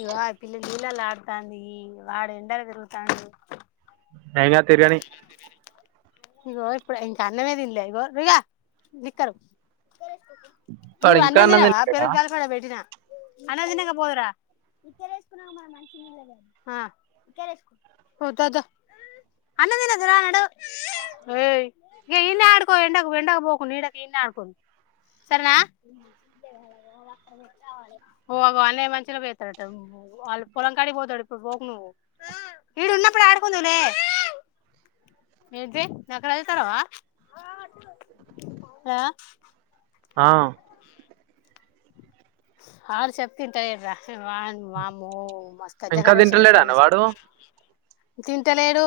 ఇగో ఆ పిల్ల నీళ్ళలా ఆడుతాంది వాడు ఎండల తిరుగుతండు ఎం కాదు తిరగని ఇగో ఇప్పుడు ఇంకా అన్నమే తిన్లే ఇగో నిక్కరు వాడు నువ్ ఇంకా అన్నం తినవ తినలేదా పెరుగు కలిపి అడ పెట్టిన అన్నదినంగా పోదు రా ఆ ఓ ద ద అన్నం తినుదు దా నడు ఏ ఇగ ఇన్నే ఆడుకో ఎండకు ఎండకు పోకుం నీడ గిన్నె ఆడుకో సరేనా ఓ ఆగో అనే మంచిలో పోస్తాడట వాళ్ళు పొలం కడిగిపోతాడు ఇప్పుడు పోకు నువ్వు ఈడ ఉన్నప్పుడు ఆడుకుందూ లే ఏ నకరా చేతనవా ఆ ఆ అడు చెప్తే ఇంట లేడు రా వాని వామ్మో మస్త ఇంకా కజాకర్ వేషం తింటలేడా అన్న ఎత్తండు వాడు [unintelligible] తింటలేడు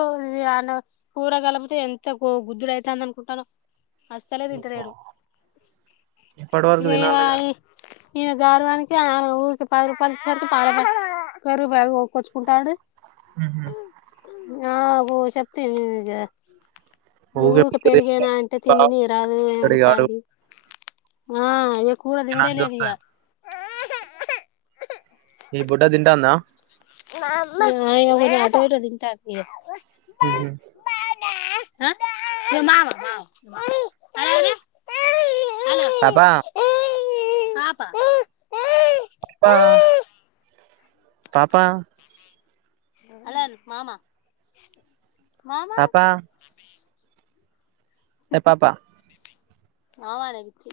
అ కూరగలిపితే ఎంతకు గుద్దుడు అయితంది అనుకుంటానవు అస్సలే తింటలేడు ఇప్పటి ఇగ వరకు ఈమె తినాలిగా అయి ఈయన గౌరవానికి ఆయన ఊకే పది రూపాయలు ఇచ్చేసరికి పాల ప్యాకెట్ పెరుగు ప్యాకెట్ కొకచుకుంటాడు ఉహు ఆ ఓ చెప్తన్ నిగ నువ్ ఊకే ఫుడ్ పెరిగేనా తింటాడు. అంటే బాగా తిననియ రాదు తింటాడు ఇక వాడు. ఏమయితాంది ఆ కూర తినుడే నన్ను లేదు ఈయా చూస్తాడు. ఈ బుడ్డ తింటందా ఆ ఇగ కొంచెం అటో ఇటో తింటది ఇగ హు హుమ్ ఆ ఇగ మామ మామ ఆ హలో అను పాప పాప పప్పా పాపా ఆలో అను మామ మామ పాపా ఏ పాప ఆవాల విచ్చి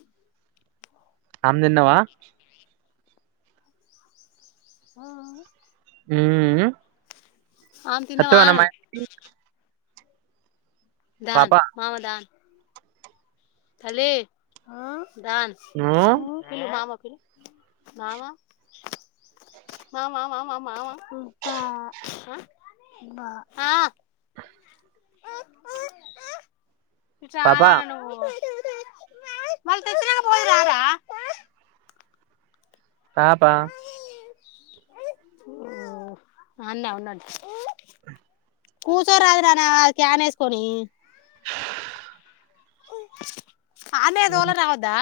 ఆమ్దిన్నవా ఆ హు మ్మ్ మ్ ఆమె తిన్నవా అత్తవనే మా అను ఇంటికి దాన్ మామ దాన్ తల్లి ఆ డాన్స్ మ్మ్ పిలు మామ పిలు మామా మా మా మా మా మామ ఆ ఇటు రా పాపా నాన్న నువ్వు మళ్ళ తెచ్చినాక పోదు రా రా పాప కూర్చొ రాదు నానా క్యాన్ వేసుకొని ఓ అన్నే ధోలారా వద్దా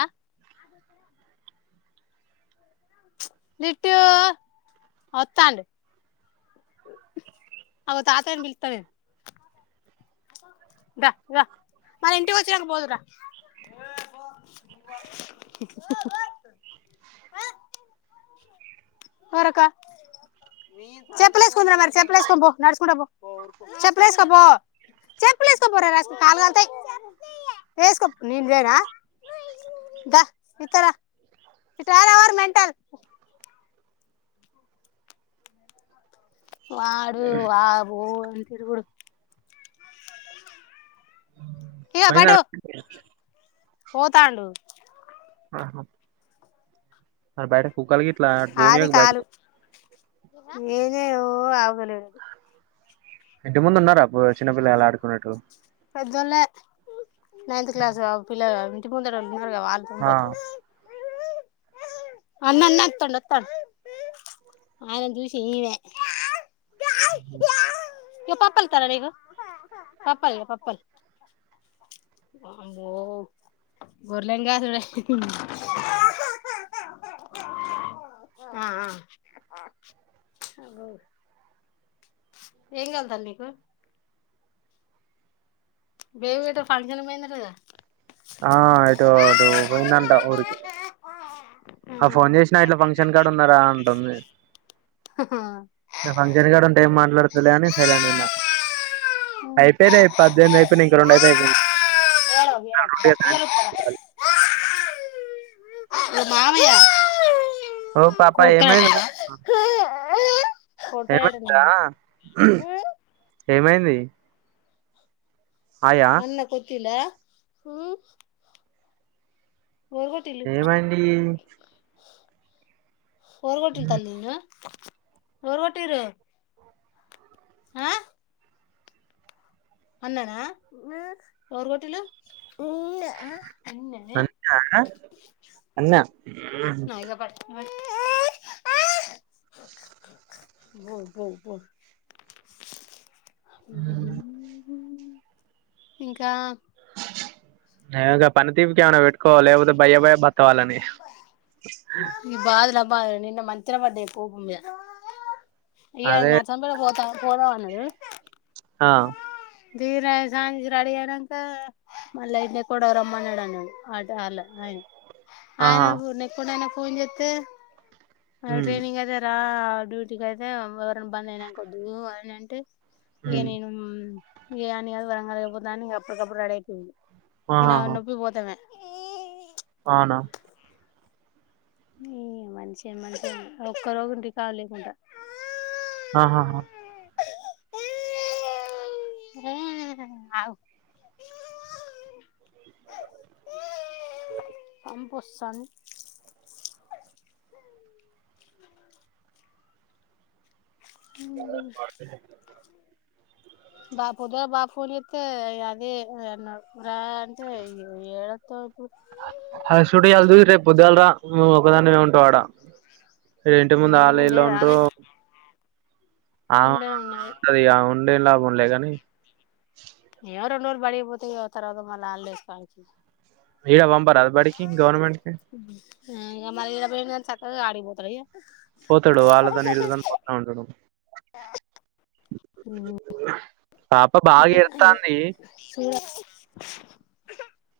లిట్టు వత్తాండు అగో తాతని బిలుత్త నేన్ దా దా మన ఇంటికి వచ్చినంగ్ పోోదు రా వరక చెప్పులు వేసుకుందురా మరి చెప్పులు వేసుకో పో నడుచుకుంట పో చెప్పులు ఏసుకోపో చెప్పులు ఏసుకోపోరా కాలు కలతాయి వేసుకో నేను లేనా దా ఇతరా ఇటు రా మరి మంటల్ వాడు వా ఓ ఏం తిరుగుడు ఇక పటు పోయినార కి పోతాండు ఆహా నా బ్యాడ ఫకాలు గలా భోని బైటి ఏదే ఓ ఆవలిదు ఇంటి ముందు ఉన్నారా చిన్నపిల్లలు ఆడుకున్నట్లు పెద్దోళ్ళే నైన్త్ క్లాస్ పిల్లలు ఇంటి ముందరోళ్ళు వాళ్ళుకుం ఆ పోతు అన్న అన్న వత్తడు వత్తడు ఆయన చూసి ఈయన ఉ ఇ పాప్ప ఇతారా నీ పప్పయి బఓ గోర్లంగాసడ ఆ అ ఏం కళ్ళతల్లి నీకు బేబీ గిట్ట ఫంక్షన్ పోయింద కదా ఆ ఇటు అటు పోయిందంట ఊరికి ఆ ఫోన్ చేసిన ఇట్లా ఫంక్షన్ కార్డ్ ఉన్నారా అంటుంది ఏడవకు ఫంక్షన్ కార్డు ఉంటే ఏం మాట్లాడుతులే అని సైలెంట్గాన్నారు అయిపోయినా పద్దెనిమిది అయిపోయినాయి ఇంక రెండు అయితే అయిపోయి ఏడవకు దా, ఆ రా మామయ్య ఓ పాప కూటగాట ఏమైంది కోటగాట ఏమైందా ఆ అమ్మ కొట్టిందా ఉమ్ ఏమండి [unintelligible] వ వాటిరు ఆ అన్ననా ఎరు కోటిలు అన్న అన్న నా ఇక పడు ఉమ్ ఆ [unintelligible] ఓ పోో పో ఉమ్ హు ఇంకా ఏకా పనతీపుకివనా వెట్ కో లేకపోతే బయ్య భయ బతవాలని ఈ బాధల నిన్న మంచర పడ్డాయి కోపుమీద ఇ అదే ఆదు చంపన పోత పోదా ఉన్నరు ఆ దీర సాయంత అెడిీ అయినాక మళ్ళీ అంటి కొడవ రమ్మన్నాడున్నాడు వాళ్ళ ఆయన ఆయన ఆహా పూ న ఎప్పుడైనా ఫోన్ చేత్తె అర ఉమ్ ట్రినింగ్ అదేరా ఆ డ్యూటీకి అయితే ఎవరనా బంద్ అయినాకద్దు అని అంటే ఉమ్ ఏనేను ఇయానీ అది వరంగ ఇప్పుడుతా అప్పుడుకప్పుడు రేడి అయిపోయింది ఇనా ఆహాహా నొబ్బి పోతమే అవునా ఈ మనిషే మంచి ఒక్క రోజు ఉంటే కాలీగ లేకుండా ఆహాా హ అవు అ బొస్సన్ అ బాపుుద బాపుునిత్తే అదే అన్నాం రా అంటే ఇడ ఏళ తాకు అ సుడి వెల్దు రేపు పొద్దులరా మ ఒకదాన్ని ఉంటా అడా ఇంటి ముందు ఆాల మ్మ్ ఇలు లేదా ఆమె ఉండరు ఉండనే ఉన్నది అవువుంటది అవు ఉండే లాభమేలే గానీ ఎవరున్నోరు బడి పోతేవతరవా మళ వాళ్ళే ఎస్త ఇడ వంబరా బడికి గవర్నమెంట్ కి అ అడిపోత ఇయా పోతాడు వాళ్ళతోని ఇళ్ళతోని పోత ఉంటాడు పాప బాగా ఇడతాంది చూడు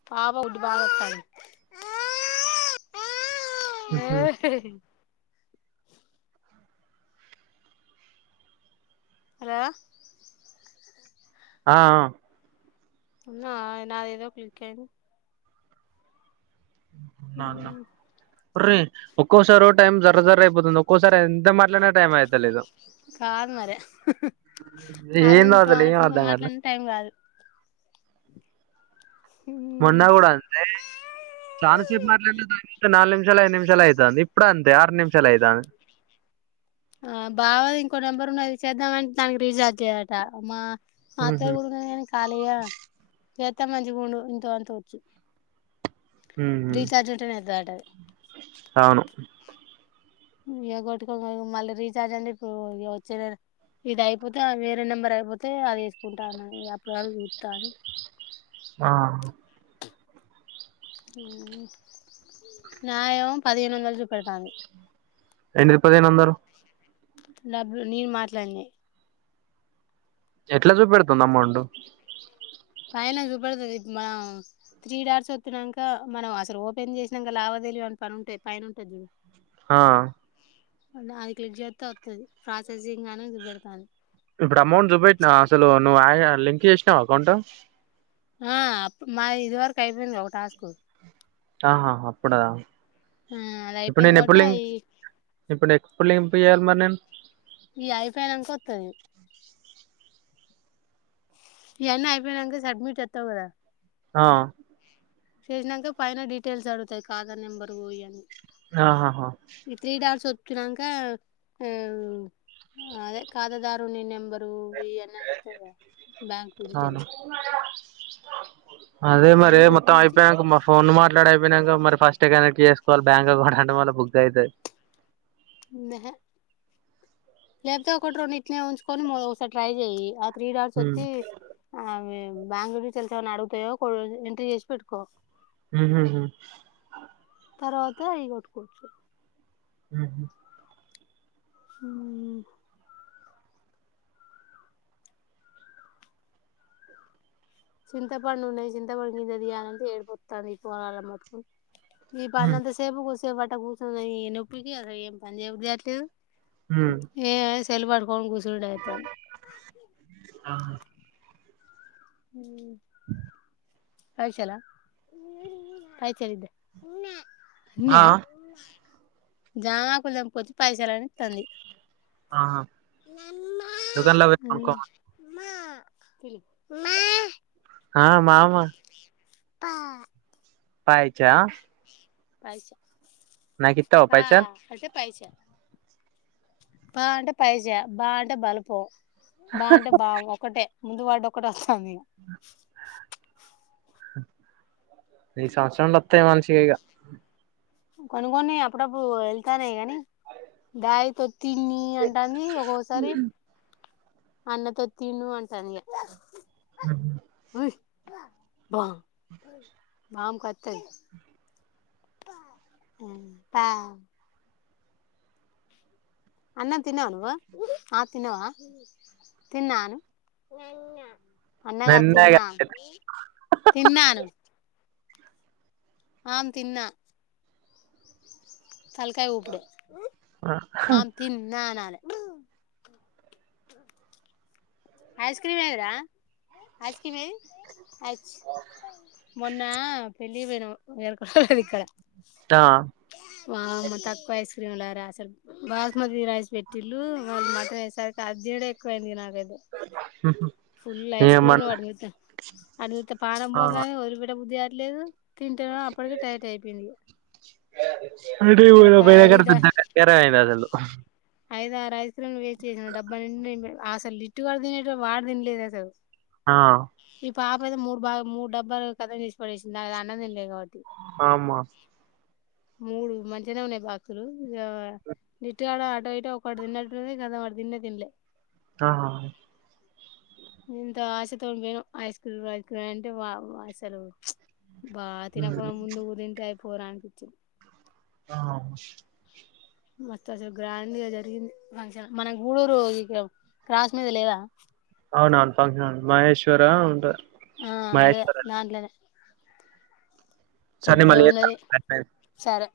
పాప గోడ్డు బాగవస్తాంది. ఆ హుహు. ర ఆ ఉన్నావా నాదేమో క్లిక్ అయింది నాన్న అయింది ఉర్రె ఒక్కోసారి టైం జర్ర జర్ర అయిపోతుంది ఒక్కోసారి ఎంత మాట్లాదినా టైం అయితలేదు కాదు మరి హుమ్ ఏందో ఆలోకో అసలు ఏం ఆలోచనతో అర్థం కాట్లే మాట్లాడిన టైం కాదు మొన్న కూడాడ అంతే చాన సెబ్ మాట్లె దా నాలుగు నిమిషాలు ఐదు నిమిషాలు ఆయి తాంది ఇప్పుడు అంటే ఆరు నిమిషాలు అయిత అ ఆ బావ ది ఇంకో నెంబర్ ఉన్నది చేద్దామంటే దానికి రీజార్జ్ చేయ్యటమా ఉహు మాత్ర గుడు గన నను కాలీగా ఇంత మంచి గుండు ఇంతో ఆడు కోవచ్చు ఉహు రీచార్జ్ ఉంటేనే అయితదట తాను ఎగొటి మళ్ళీ రీఛార్జ్ అండి ఇప్పుడు వచ్చే ఇది అయిపోతే వేరే నెంబర్ అయిపోతే అది వేసుకుంటానని అప్పటి వరకు చూస్తాని ఆ న్యాయం పదిహేను వందలు చూపెడతాంది అయనరు పదే నొందరు డబ్బులు నేను మాట్లాడినా ఎట్లా చూపెడుతొంది అమౌంట్ పైన చూపడుతుంది మనం త్రీ డార్స్ వచ్చినాక మనం అసలు ఓపెన్ చేసినాక లావాదేలివ అని పని ఉంటా పైన ఉంటది చూ ఆయ్ అది క్లిక్ చేస్త వస్తుది ప్రాసెసింగ్ అనేది పెడతుంది ఇప్పుడు అమౌంట్ జుబెట్టినా అసలు నువ్ లింకేజ్ కొట్టినవ అకౌంట ఆ మాది వరకు అయిపోయింది ఒక టాస్క్ ఆహ హ అప్పుడా ఉమ్ అది అయిపోయింది కాబట్టి అవి ఇప్పుడ్ ఎప్పుడ్ ఇంపయాలి మరి నేను ఇ అయిపోయినాక వస్తాను ఎన్న అయిపోయినాక సడ్మిట్ కొడతా కదా ఆ చేసినాక పైన డీటెయిల్స్ అడుతాయి కాదర్ నెంబర్ ఇయన్నీ ఆహ హ ఈ డొంక ఉమ్ అదే ఖాతాదారుని నెంబరు ఈ యన్న బ్యాంక్ అవును డీటెయిల్స్ అదే మరె అవి మొత్తం కొట్టింది అయిపోయాక ఫోన్ మాట్లాడి అయిపోయినాక మరి ఫస్ట్ కనెక్ట్ చేసుకోవాలి బ్యాంక్ అకౌంట్ అంటె మల్లి బుక్ అవుతుంది నేహె లే కాకు ఒకటి రెండి ఇట్నే ఉంచుకొని ఒకసారి ట్రై చెయి త్రీ డర్స్ వచ్చ ఆ బెంగళూరు. కెళ్తున్నాడు [inaudible] తెలుసామని అగుతాయో ఎంట్రీ చేసి పెట్టుకో ఊహు హు తర్వాత ఇవి కట్టుకోవచ్చు హ్మ్ హు హ్మ్ చింతపండు ఉన్నాయ్ చింతపండు గింజ దియ్యలంటే ఏడ్పోతాంది ఈ పోలాల మటుకు ఈ ఉహు పనంతసేప్ కూర్సు కొంసేప్ అట్ట కూర్చున్నా ఈ నొప్పులకి అసలు ఏం పని జేయబుద్లేదు ఉహు ఏ వాయ్స్ తెల్వడ్న్కోన్ కూర్ [unintelligible] అయితాంది ఆ మ్మ్ పైస్యల పైస్యలిదో ఇన్య ఆహా జామాకులు తెంపుకొచ్చి పైసలని ఇత్తంది ఆహా దుకాన్లో పేట్ పంన్కోమను పిలువ్ ఆ మామా పైచ పైస నాకిత్తావ పైసల్ పైస పా పైజా బా బలుపం బా అంటే బాము ఒకటే ముందువాడు ఒక్కటి వస్సందిగ ఈ సంవత్సరంలో వత్తయి మంచిగిగా కొను గొని అప్పుడప్పుడు వెళ్తానే కాని దాయితో తిన్ని అంటంది ఒకోసారి అన్నతొ తిను అంటందిగా మ్మ్ హ్మ్ బా మామ్ కత్తది మ్ పా అన్నం తిన్నావ నువ్వు ఆ తిన్నావా తిన్నా అను. అన్నగా నిన్నే ఇగ తిన్నా తిన్నా అను ఆం తిన్నా తలకాయ ఉఊపుడే ఆమ్ తిన్నా న ఐస్ క్రీమ్ వరా అజకి మీేయి అ మొన్న పెళ్లి ది ఇక్కడ ఆ వామ్మ తక్కువ ఇసు క్రీమ్లార అసలు బాస్మతి రైస్ పెట్టిళ్ళలు వా మటన్ వేసరి అదిీడ ఎక్కువయింది నాక అది ఫుల్ ఐస్క్రీమ్ ఏమన్నా వాడిన అ పానం పోంగానే వదిలి పెట్ట బుద్ధి లేదు అడ ఒక ఐదు పెద్ద కరందస ఐదారు లు వేస్ట్ చేసిన డబ్బానిండా ఆసలు లిట్టువడదిన వాడి తంలేదు అ కదు ఆ పాపద మూడుామూడు డబ్బ కథం చేసి పడేసింది అది అన్నందం లేదు కాట్టి ఆమ మూడు మంచిగానే ఉన్నాయి బాక్ సు లు జిట్టుకాడ ఆటో అయిట ఒకటి తింేట కదా వాటి తింే తిినలే ఆ ఎంత ఆశతోండి పోఇనాం ఐస్క్రూ వైస్క్ర అంటే వా అసలు బా ఉమ్. తినకుడా ముందుగు తంతాయి పోరానికిపించింది ఆ మస్తు అసలు గ్రాండ్గా జరిగింది ఫంక్షన్ మన ఊడూరు ఇక క్రాస్ మీద లేదా అవునను ఫంక్షన్ మహేశ్వరా ఉంట ఆ అదే మహేశ్వర అ దాంట్లోనే సరే పెద్దగా మల్లి ఉన్నది జేత్త సరే